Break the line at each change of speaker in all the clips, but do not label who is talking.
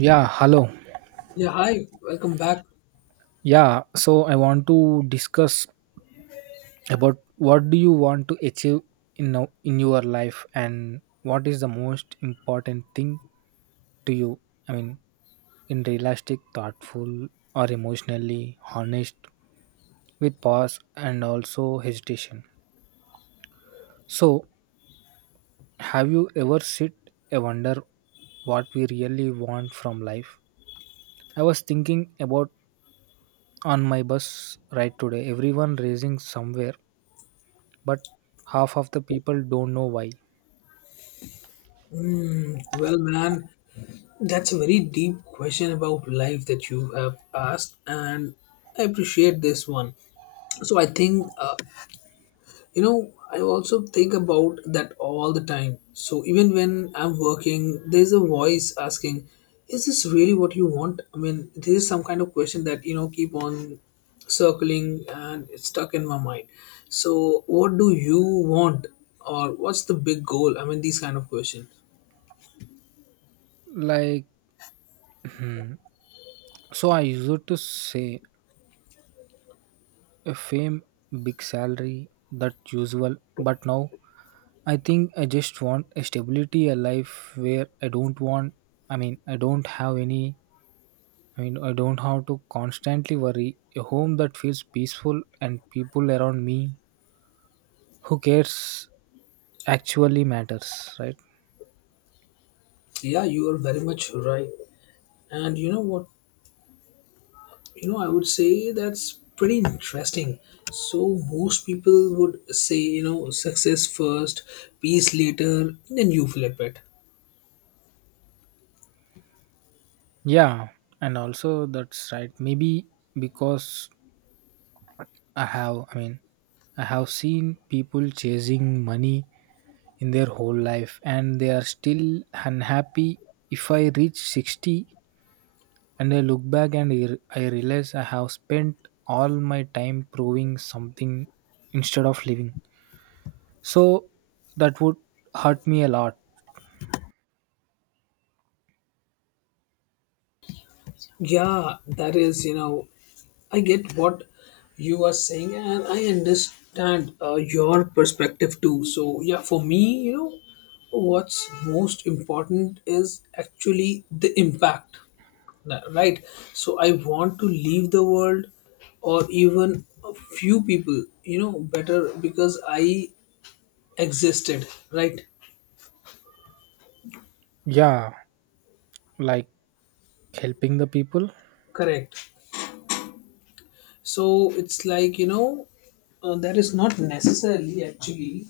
Yeah, hello.
Yeah, hi, welcome back.
Yeah, so I want to discuss about what do you want to achieve in now in your life and what is the most important thing to you? I mean, in realistic, thoughtful or emotionally honest with pause and also hesitation. So, have you ever sit and wonder what we really want from life? I was thinking about on my bus ride today, everyone racing somewhere but half of the people don't know why.
Well, man, that's a very deep question about life that you have asked, and I appreciate this one. So, I think, you know, I also think about that all the time. So, even when I'm working, there's a voice asking, "Is this really what you want?" I mean, this is some kind of question that, you know, keep on circling and it's stuck in my mind. So, what do you want? Or what's the big goal? I mean, these kind of question.
Like, hmm, so I used to say a fame, big salary, that usual. But now I think I just want a stability, a life where I don't want, I mean, I don't have any, I mean, I don't have to constantly worry, a home that feels peaceful and people around me who cares, actually matters, right?
Yeah, you are very much right. And you know what? You know, I would say that's pretty interesting. So, most people would say, you know, success first, peace later, then you flip it.
Yeah, and also that's right maybe, because I have, I mean, I have seen people chasing money in their whole life and they are still unhappy. If I reach 60 and I look back and I realize I have spent all my time proving something instead of living. So that would hurt me a lot.
Yeah, that is, you know, I get what you are saying, and I understand your perspective too. So, yeah, for me, you know, what's most important is actually the impact. Right? So, I want to leave the world or even a few people, you know, better because I existed, right?
Yeah, like helping the people.
Correct. So, it's like, you know, that is not necessarily actually,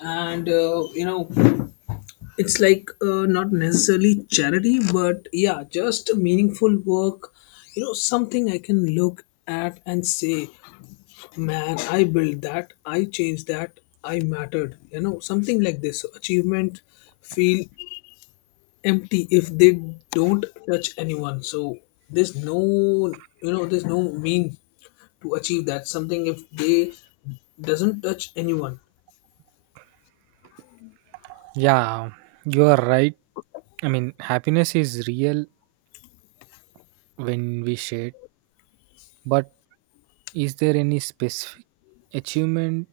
and, you know, it's like not necessarily charity, but yeah, just meaningful work, you know, something I can look at and say, "Man, I built that, I changed that, I mattered," you know, something like this. So achievement feel empty if they don't touch anyone, so there's no, you know, there's no mean to achieve that something if they doesn't touch anyone.
Yeah, you are right. I mean, happiness is real when we share, but is there any specific achievement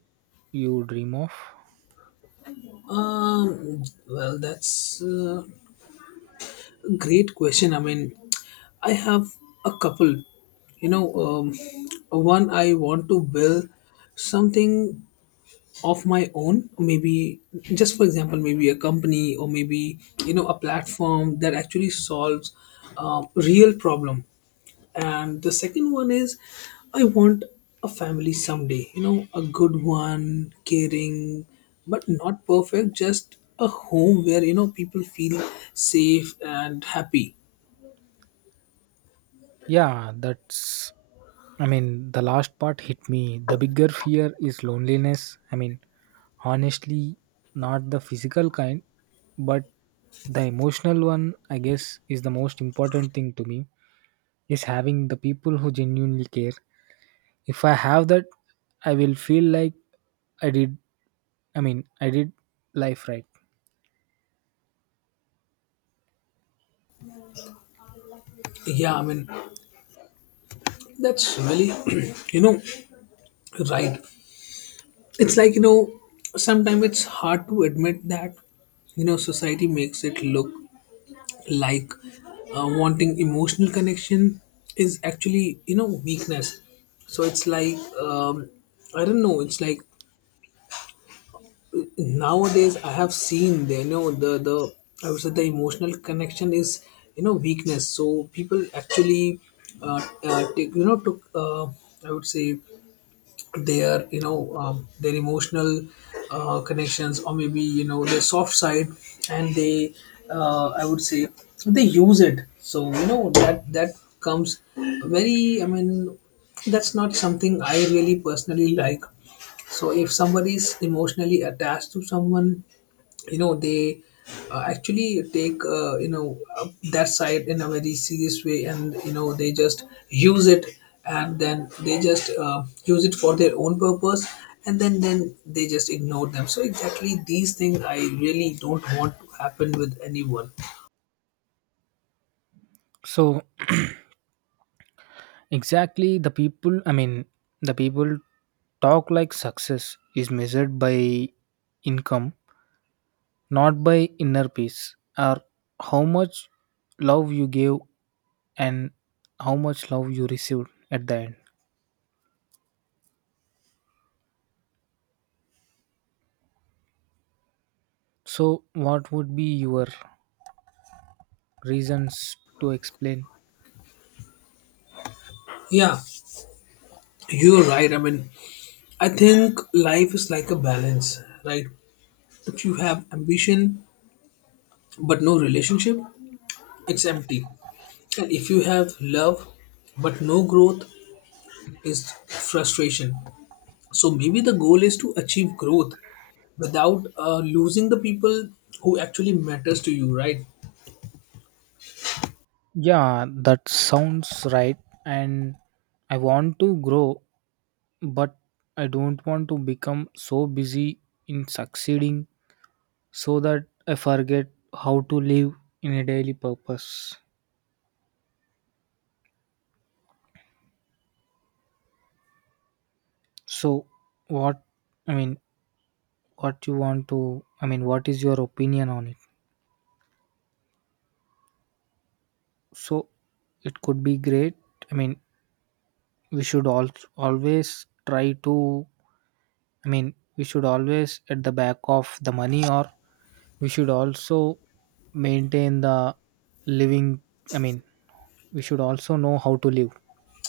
you dream of?
um well, that's great question. I mean, I have a couple. You know, one, I want to build something of my own. Maybe just for example, maybe a company or maybe, you know, a platform that actually solves a real problem. And the second one is, I want a family someday. You know, a good one, caring, but not perfect. Just a home where, you know, people feel safe and happy.
Yeah, that's, I mean, the last part hit me. The bigger fear is loneliness. I mean, honestly, not the physical kind, but the emotional one, I guess, is the most important thing to me. Is having the people who genuinely care. If I have that, I will feel like I did, I mean, I did life right.
Yeah, I mean, that's really, you know, right. It's like, you know, sometimes it's hard to admit that, you know, society makes it look like wanting emotional connection is actually, you know, weakness. So it's like, I don't know, it's like nowadays I have seen, the I would say the emotional connection is, you know, weakness. So people actually, take, you know, took, I would say, their, you know, their emotional connections or maybe, you know, their soft side, and they I would say they use it. So, you know, that comes very, I mean, that's not something I really personally like. So if somebody is emotionally attached to someone, you know, they actually take you know that side in a very serious way, and you know, they just use it, and then they just use it for their own purpose, and then they just ignore them. So exactly these things I really don't want to happen with anyone.
So, exactly, the people, I mean, the people talk like success is measured by income, not by inner peace, or how much love you gave and how much love you received at the end. So, what would be your reasons to explain?
Yeah, you're right. I mean, I think life is like a balance, right? If you have ambition but no relationship, it's empty. And if you have love but no growth, is frustration. So maybe the goal is to achieve growth without losing the people who actually matters to you, right?
Yeah, that sounds right. And I want to grow, but I don't want to become so busy in succeeding so that I forget how to live in a daily purpose. So, what, I mean, what you want to, I mean, what is your opinion on it? So, it could be great. I mean, we should all always try to, I mean, we should always at the back of the money, or we should also maintain the living. I mean, we should also know how to live.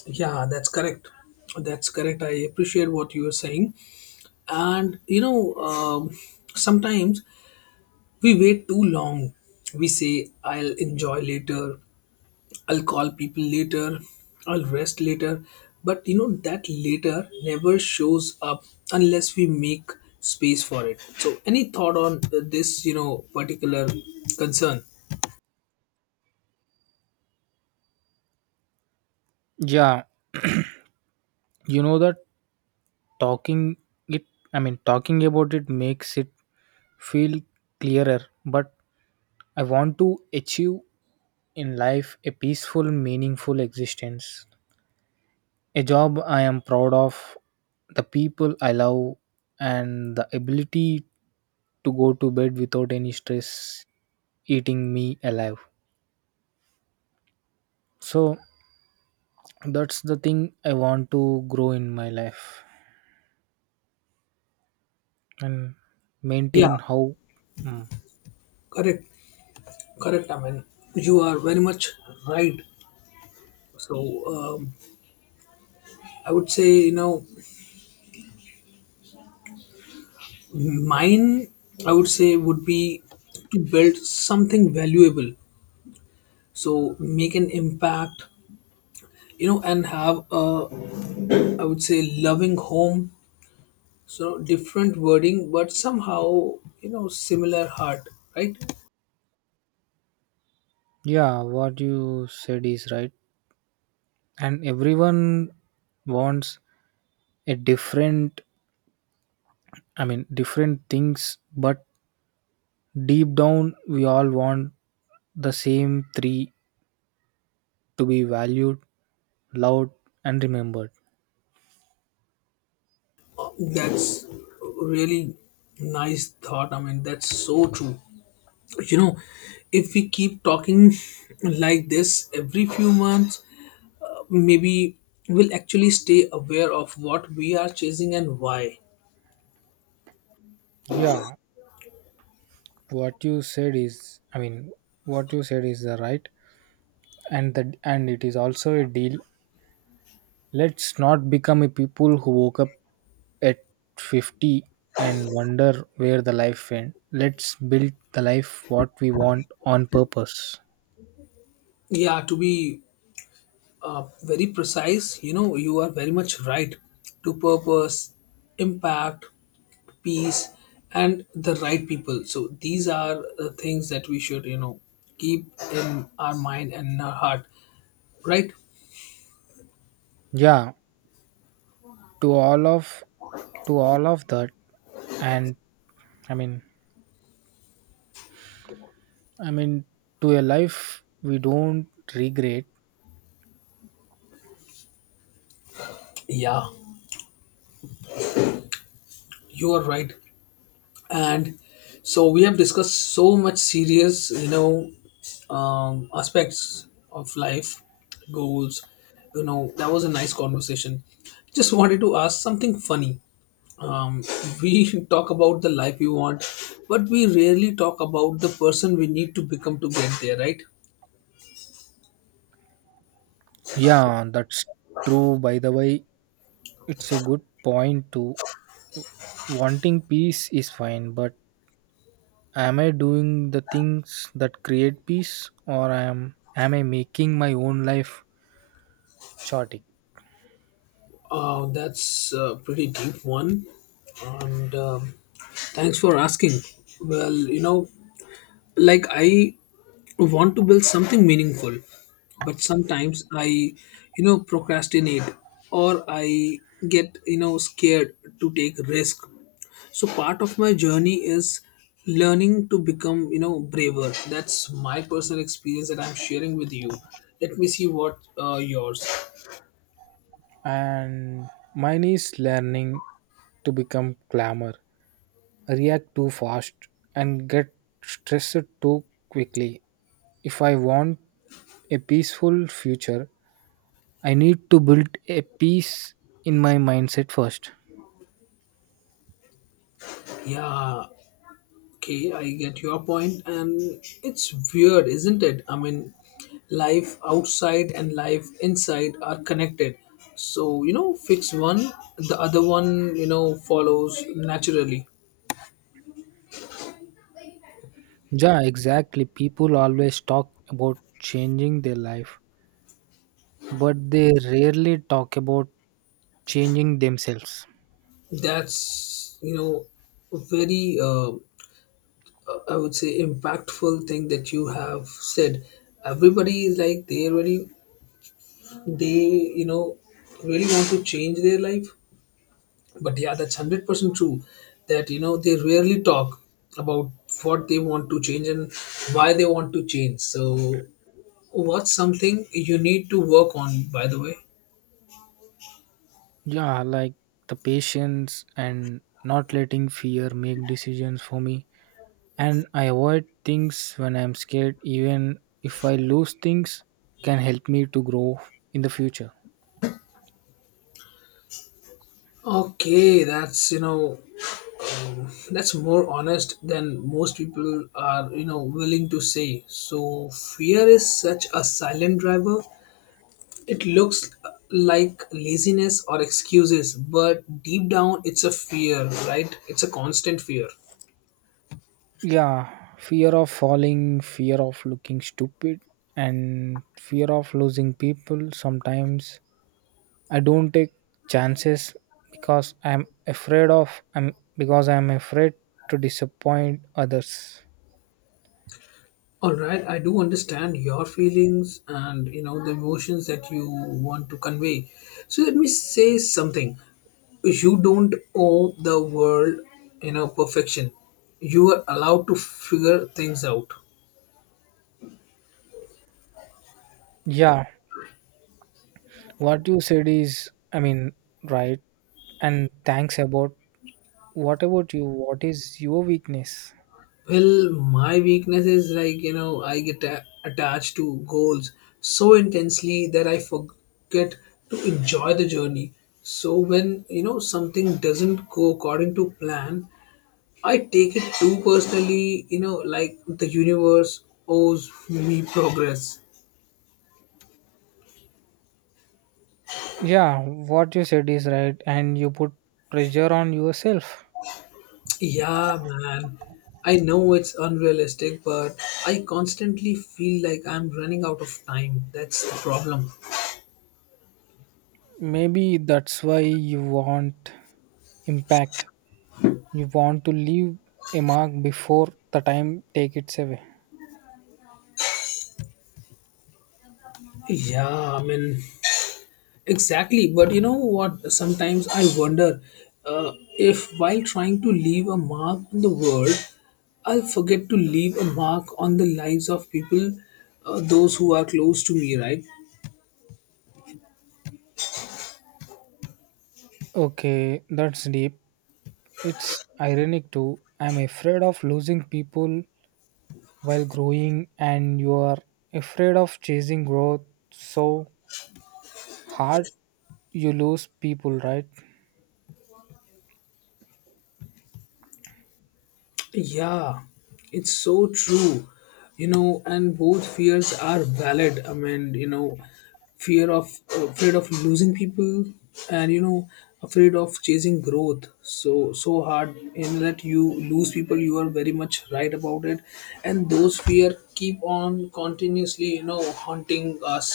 Yeah, that's correct. That's correct. I appreciate what you are saying. And you know, sometimes we wait too long. We say, "I'll enjoy later," "I'll call people later," "I'll rest later." But you know, that later never shows up unless we make space for it. So, any thought on this, you know, particular concern?
Yeah, you know that talking it, I mean, talking about it makes it feel clearer. But I want to achieve in life a peaceful, meaningful existence, a job I am proud of, the people I love, and the ability to go to bed without any stress eating me alive. So that's the thing. I want to grow in my life and
Yeah,
maintain how. Mm.
correct, correct. I mean, you are very much right. So, um, I would say, you know, mine, I would say, would be to build something valuable. So, make an impact, you know, and have a, I would say, loving home. So different wording, but somehow, you know, similar heart, right?
Yeah, what you said is right, and everyone wants a different, I mean, different things. But deep down, we all want the same three: to be valued, loved, and remembered.
Uh, that's really nice thought, I mean, that's so true, you know. If we keep talking like this every few months, maybe we'll actually stay aware of what we are chasing and why.
Yeah, what you said is, I mean, what you said is the right, and it is also a deal. Let's not become a people who woke up at 50 and wonder where the life went. Let's build the life what we want on purpose.
Yeah, to be very precise, you know, you are very much right. To purpose, impact, peace, and the right people. So these are the things that we should, you know, keep in our mind and in our heart, right?
Yeah, to all of to all of that, and, i mean I mean, to a life we don't regret.
Yeah, you are right. And so we have discussed so much serious, you know, aspects of life, goals. You know, that was a nice conversation. Just wanted to ask something funny. um, we talk about the life we want, but we rarely talk about the person we need to become to get there, right?
Yeah, that's true, by the way. It's a good point too. Wanting peace is fine, but am I doing the things that create peace, or am I making my own life chaotic?
That's a pretty deep one, and thanks for asking. Well, you know, like I want to build something meaningful, but sometimes I, you know, procrastinate or I get, you know, scared to take risk. So part of my journey is learning to become, you know, braver. That's my personal experience that I'm sharing with you. Let me see what yours.
And mine is learning to become clamor, react too fast and get stressed too quickly. If I want a peaceful future, I need to build a peace in my mindset first.
Yeah, okay, I get your point, and it's weird, isn't it? I mean, life outside and life inside are connected. So, you know, fix one, the other one, you know, follows naturally.
Yeah, exactly. People always talk about changing their life, but they rarely talk about changing themselves.
That's, you know, a very, I would say, impactful thing that you have said. Everybody is like, they really, they, you know, really want to change their life, but yeah, that's 100% true that, you know, they rarely talk about what they want to change and why they want to change. So what's something you need to work on, by the way?
Yeah, like the patience and not letting fear make decisions for me. And I avoid things when I'm scared, even if I lose things, can help me to grow in the future.
Okay, that's, you know, that's more honest than most people are, you know, willing to say. So fear is such a silent driver. It looks like laziness or excuses, but deep down it's a fear, right? It's a constant fear.
Yeah, fear of falling, fear of looking stupid, and fear of losing people. Sometimes I don't take chances because I'm afraid of, I'm, because I'm afraid to disappoint others.
All right, I do understand your feelings and, you know, the emotions that you want to convey. So let me say something. You don't owe the world, you know, perfection. You are allowed to figure things out.
Yeah, what you said is, I mean, right. And thanks about, what about you? What is your weakness?
Well, my weakness is like, you know, I get attached to goals so intensely that I forget to enjoy the journey. So when, you know, something doesn't go according to plan, I take it too personally, you know, like the universe owes me progress.
Yeah, what you said is right, and you put pressure on yourself.
Yeah, man. I know it's unrealistic, but I constantly feel like I'm running out of time. That's the problem.
Maybe that's why you want impact. You want to leave a mark before the time take it away.
Yeah, I mean, exactly. But you know what? Sometimes I wonder uh, if while trying to leave a mark on the world, I'll forget to leave a mark on the lives of people, those who are close to me, right?
Okay, that's deep. It's ironic too. I'm afraid of losing people while growing, and you are afraid of chasing growth so hard you lose people, right?
Yeah, it's so true. You know, and both fears are valid. I mean, you know, fear of afraid of losing people, and you know, afraid of chasing growth so hard in that you lose people. You are very much right about it, and those fear keep on continuously, you know, haunting us.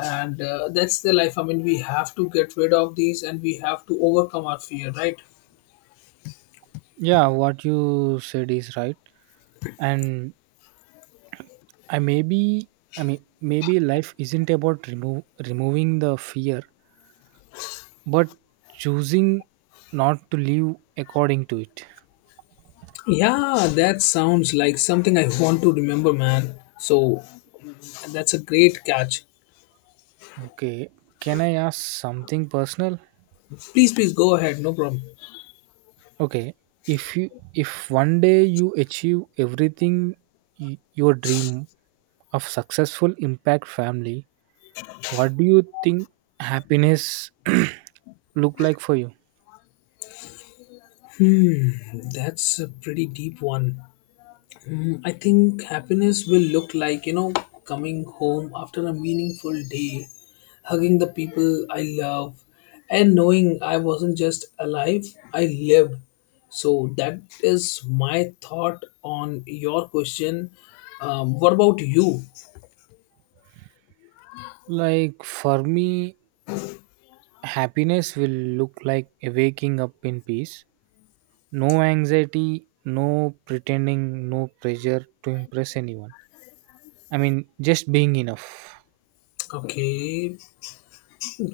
And that's the life, I mean, we have to get rid of these and we have to overcome our fear, right?
Yeah, what you said is right. And I, maybe, I mean, maybe life isn't about remove removing the fear, but choosing not to live according to it.
Yeah, that sounds like something I want to remember, man. So that's a great catch.
Okay, can I ask something personal?
Please, please go ahead, no problem.
Okay, if you if one day you achieve everything your dream of successful impact family, what do you think happiness look like for you?
That's a pretty deep one. Mm, I think happiness will look like, you know, coming home after a meaningful day, hugging the people I love, and knowing I wasn't just alive, I lived. So that is my thought on your question. What about you?
Like for me, happiness will look like a waking up in peace. No anxiety, no pretending, no pressure to impress anyone. I mean, just being enough.
Okay,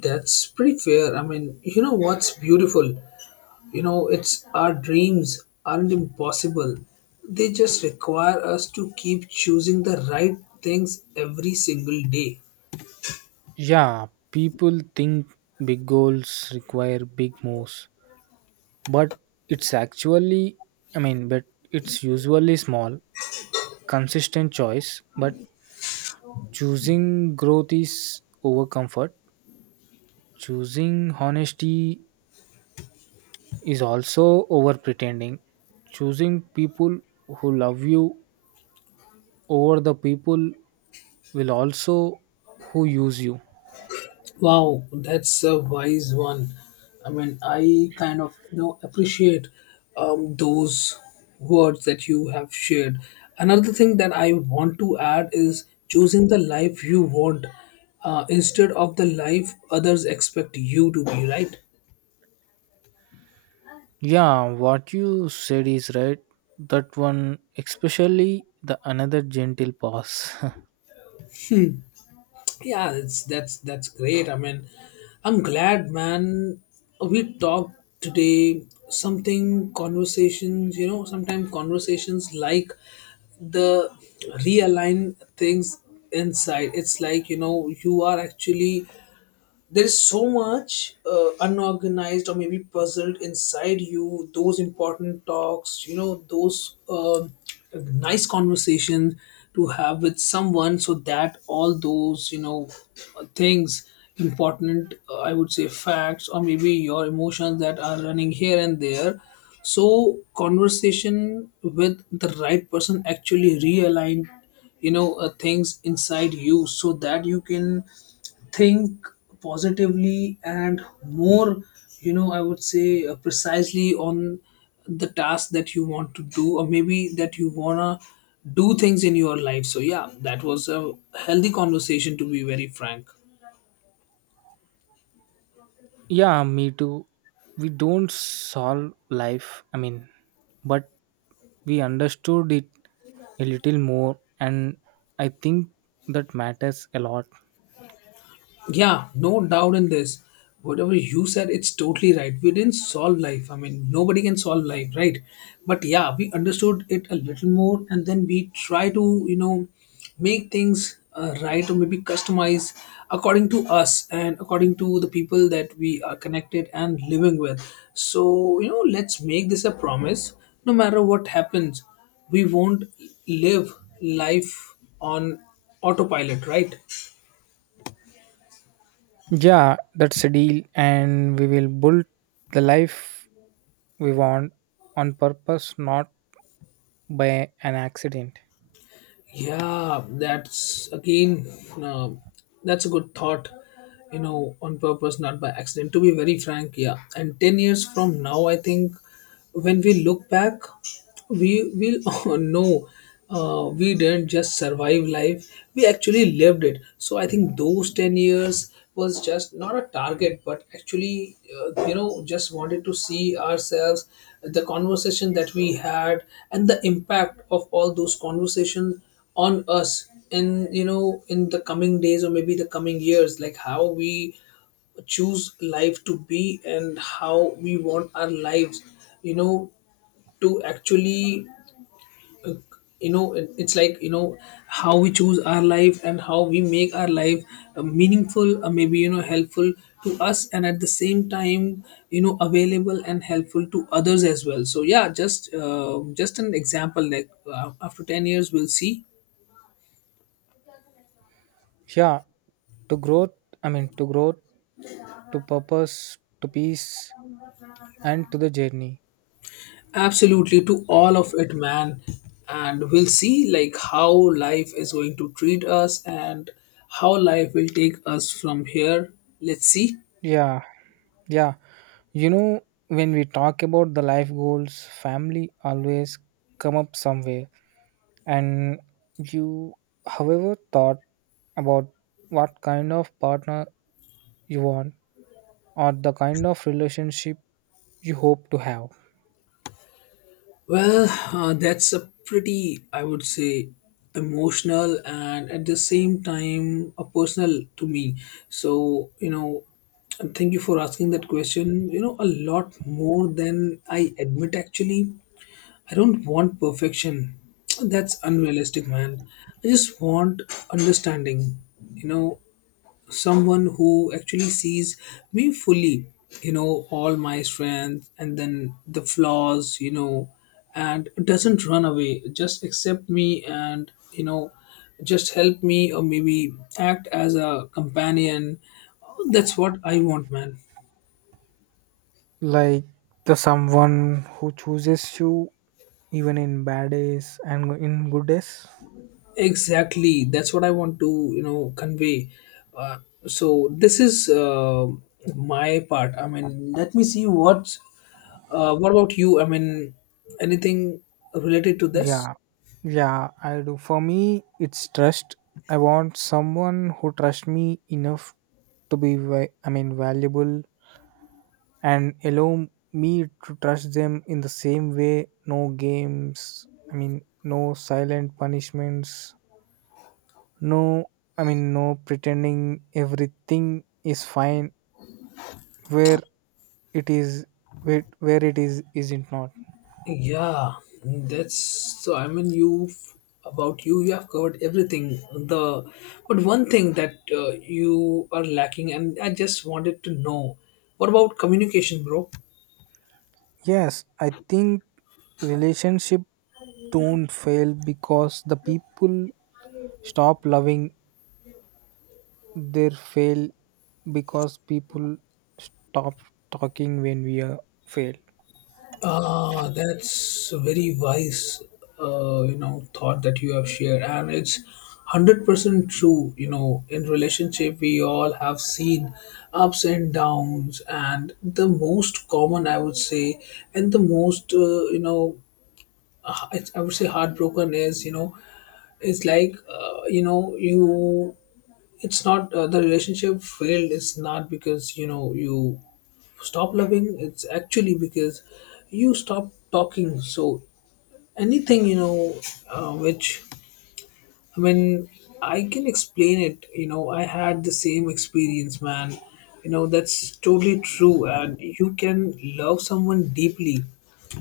that's pretty fair. I mean, you know what's beautiful? You know, it's our dreams aren't impossible. They just require us to keep choosing the right things every single day.
Yeah, people think big goals require big moves, but it's actually, I mean, but it's usually small, consistent choice. But choosing growth is over comfort, choosing honesty is also over pretending, choosing people who love you over the people will also who use you.
Wow, that's a wise one. I mean, I kind of, you know, appreciate those words that you have shared. Another thing that I want to add is choosing the life you want instead of the life others expect you to be. Right?
Yeah, what you said is right. That one, especially the another gentle pause.
Yeah, it's that's great, I mean, I'm glad, man, we talked today. Something conversations You know, sometimes conversations like the realign things inside. It's like, you know, you are actually, there is so much unorganized or maybe puzzled inside you, those important talks, you know, those nice conversations to have with someone, so that all those, you know, things important, I would say, facts or maybe your emotions that are running here and there. So conversation with the right person actually realign, you know, things inside you, so that you can think positively and more, you know, I would say, precisely on the task that you want to do or maybe that you wanna do things in your life. So yeah, that was a healthy conversation, to be very frank.
Yeah, me too. We don't solve life, I mean, but we understood it a little more, and I think that matters a lot.
Yeah, no doubt in this. Whatever you said, it's totally right. We didn't solve life. I mean, nobody can solve life, right? But yeah, we understood it a little more, and then we try to, make things right or maybe customize according to us and according to the people that we are connected and living with. So, you know, let's make this a promise. No matter what happens, we won't live life on autopilot, right?
Yeah, that's a deal, and we will build the life we want on purpose, not by an accident.
Yeah, that's again, uh, that's a good thought, you know, on purpose, not by accident. To be very frank, yeah. And 10 years from now, I think when we look back, we will know we didn't just survive life, we actually lived it. So I think those 10 years was just not a target, but actually, you know, just wanted to see ourselves, the conversation that we had and the impact of all those conversations on us, in you know in the coming days or maybe the coming years, like how we choose life to be and how we want our lives, you know, to actually, it's like, how we choose our life and how we make our life meaningful, maybe, you know, helpful to us and at the same time, you know, available and helpful to others as well. So yeah, just an example, like after 10 years we'll see.
Yeah, to growth, I mean, to growth, to purpose, to peace, and to the journey.
Absolutely, to all of it, man. And we'll see like how life is going to treat us and how life will take us from here. Let's see.
Yeah, yeah, you know, when we talk about the life goals, family always come up somewhere. And you however thought about what kind of partner you want or the kind of relationship you hope to have?
Well, that's a pretty, I would say, emotional and at the same time a personal to me. So, you know, and thank you for asking that question. You know, a lot more than I admit actually. I don't want perfection. That's unrealistic, man. I just want understanding. You know, someone who actually sees me fully, you know, all my strengths and then the flaws, you know, and doesn't run away, just accept me and, you know, just help me or maybe act as a companion. That's what I want, man.
Like the someone who chooses you even in bad days and in good days.
Exactly, that's what I want to, you know, convey. uh, so this is my part. I mean, let me see what. What about you? I mean, anything related to this?
Yeah, yeah, I do. For me, it's trust. I want someone who trusts me enough to be, I mean, valuable, and allow me to trust them in the same way. No games, I mean, no silent punishments, no, I mean, no pretending everything is fine where it is, where it is, isn't not.
Yeah, that's so. I mean, you, about you, you have covered everything. The, but one thing that you are lacking, and I just wanted to know, what about communication, bro?
Yes, I think relationship don't fail because the people stop loving. They fail because people stop talking when we are fail.
Ah, that's a very wise, you know, thought that you have shared, and it's 100% true. You know, in relationship, we all have seen ups and downs, and the most common, I would say, and the most, you know, I would say heartbroken is, you know, it's like, you know, you. It's not the relationship failed. It's not because, you know, you stop loving, it's actually because you stop talking. So anything, you know, which, I mean, I can explain it. You know, I had the same experience, man. You know, that's totally true. And you can love someone deeply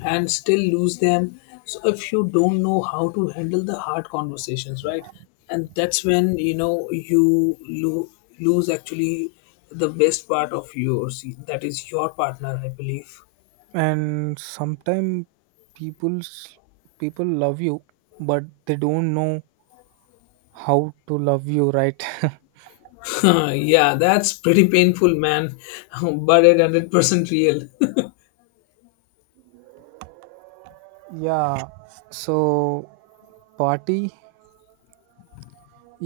and still lose them. So if you don't know how to handle the hard conversations, right? And that's when, you know, lose actually the best part of yours. That is your partner, I believe.
And sometimes people's people love you but they don't know how to love you right.
Yeah, that's pretty painful, man. But it 100% real.
Yeah. So party,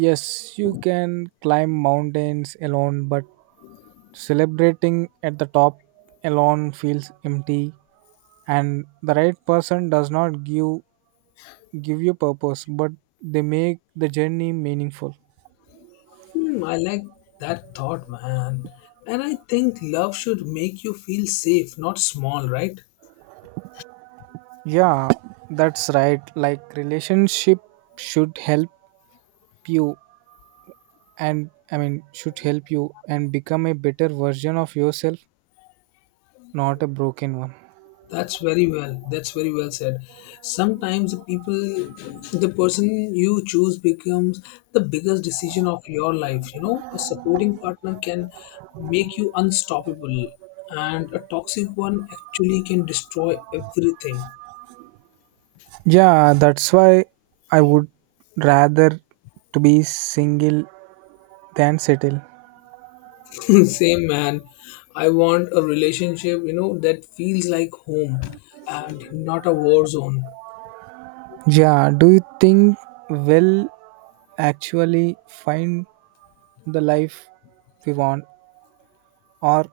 yes, you can climb mountains alone, but celebrating at the top alone feels empty, and the right person does not give you purpose, but they make the journey meaningful.
Hmm, I like that thought, man. And I think love should make you feel safe, not small, right?
Yeah, that's right. Like relationship should help you, and, I mean, should help you and become a better version of yourself, not a broken one.
That's very well. That's very well said. Sometimes the people, the person you choose becomes the biggest decision of your life. You know, a supporting partner can make you unstoppable, and a toxic one actually can destroy everything.
Yeah, that's why I would rather to be single than settle.
Same, man. I want a relationship, you know, that feels like home and not a war zone.
Yeah, do you think we'll actually find the life we want, or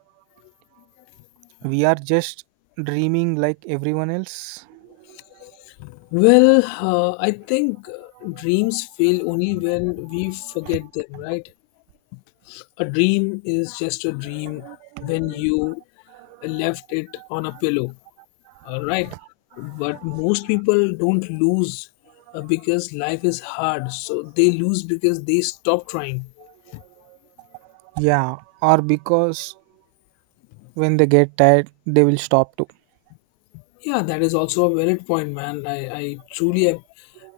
we are just dreaming like everyone else?
Well, I think dreams fail only when we forget them, right? A dream is just a dream when you left it on a pillow, all right? But most people don't lose because life is hard. So they lose because they stop trying.
Yeah, or because when they get tired, they will stop too.
Yeah, that is also a valid point, man. I truly,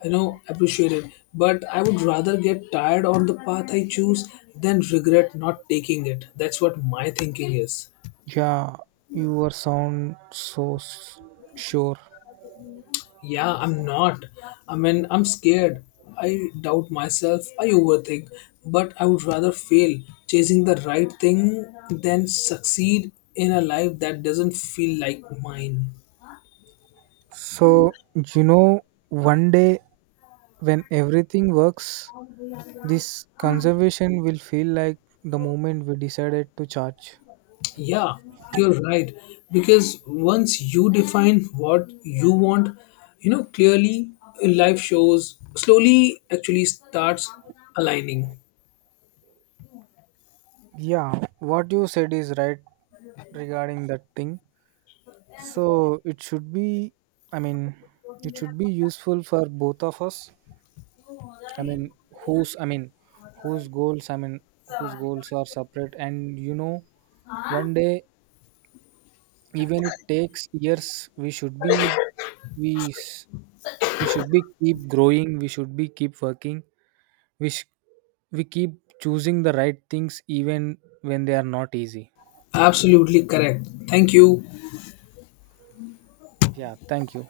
you know, appreciate it. But I would rather get tired on the path I choose than regret not taking it. That's what my thinking is.
Yeah, you were sound so sure.
Yeah, I'm not. I mean, I'm scared. I doubt myself. I overthink. But I would rather fail chasing the right thing than succeed in a life that doesn't feel like mine.
So, you know, one day when everything works, this conservation will feel like the moment we decided to charge.
Yeah, you're right. Because once you define what you want, you know, clearly, life shows slowly actually starts aligning.
Yeah, what you said is right regarding that thing. So it should be, I mean, it should be useful for both of us. I mean, I mean, whose goals, I mean, whose goals are separate. And you know, one day, even it takes years, we should be, we, we should be keep growing. We should be keep working. We, we keep choosing the right things even when they are not easy.
Absolutely correct. Thank you.
Yeah. Thank you.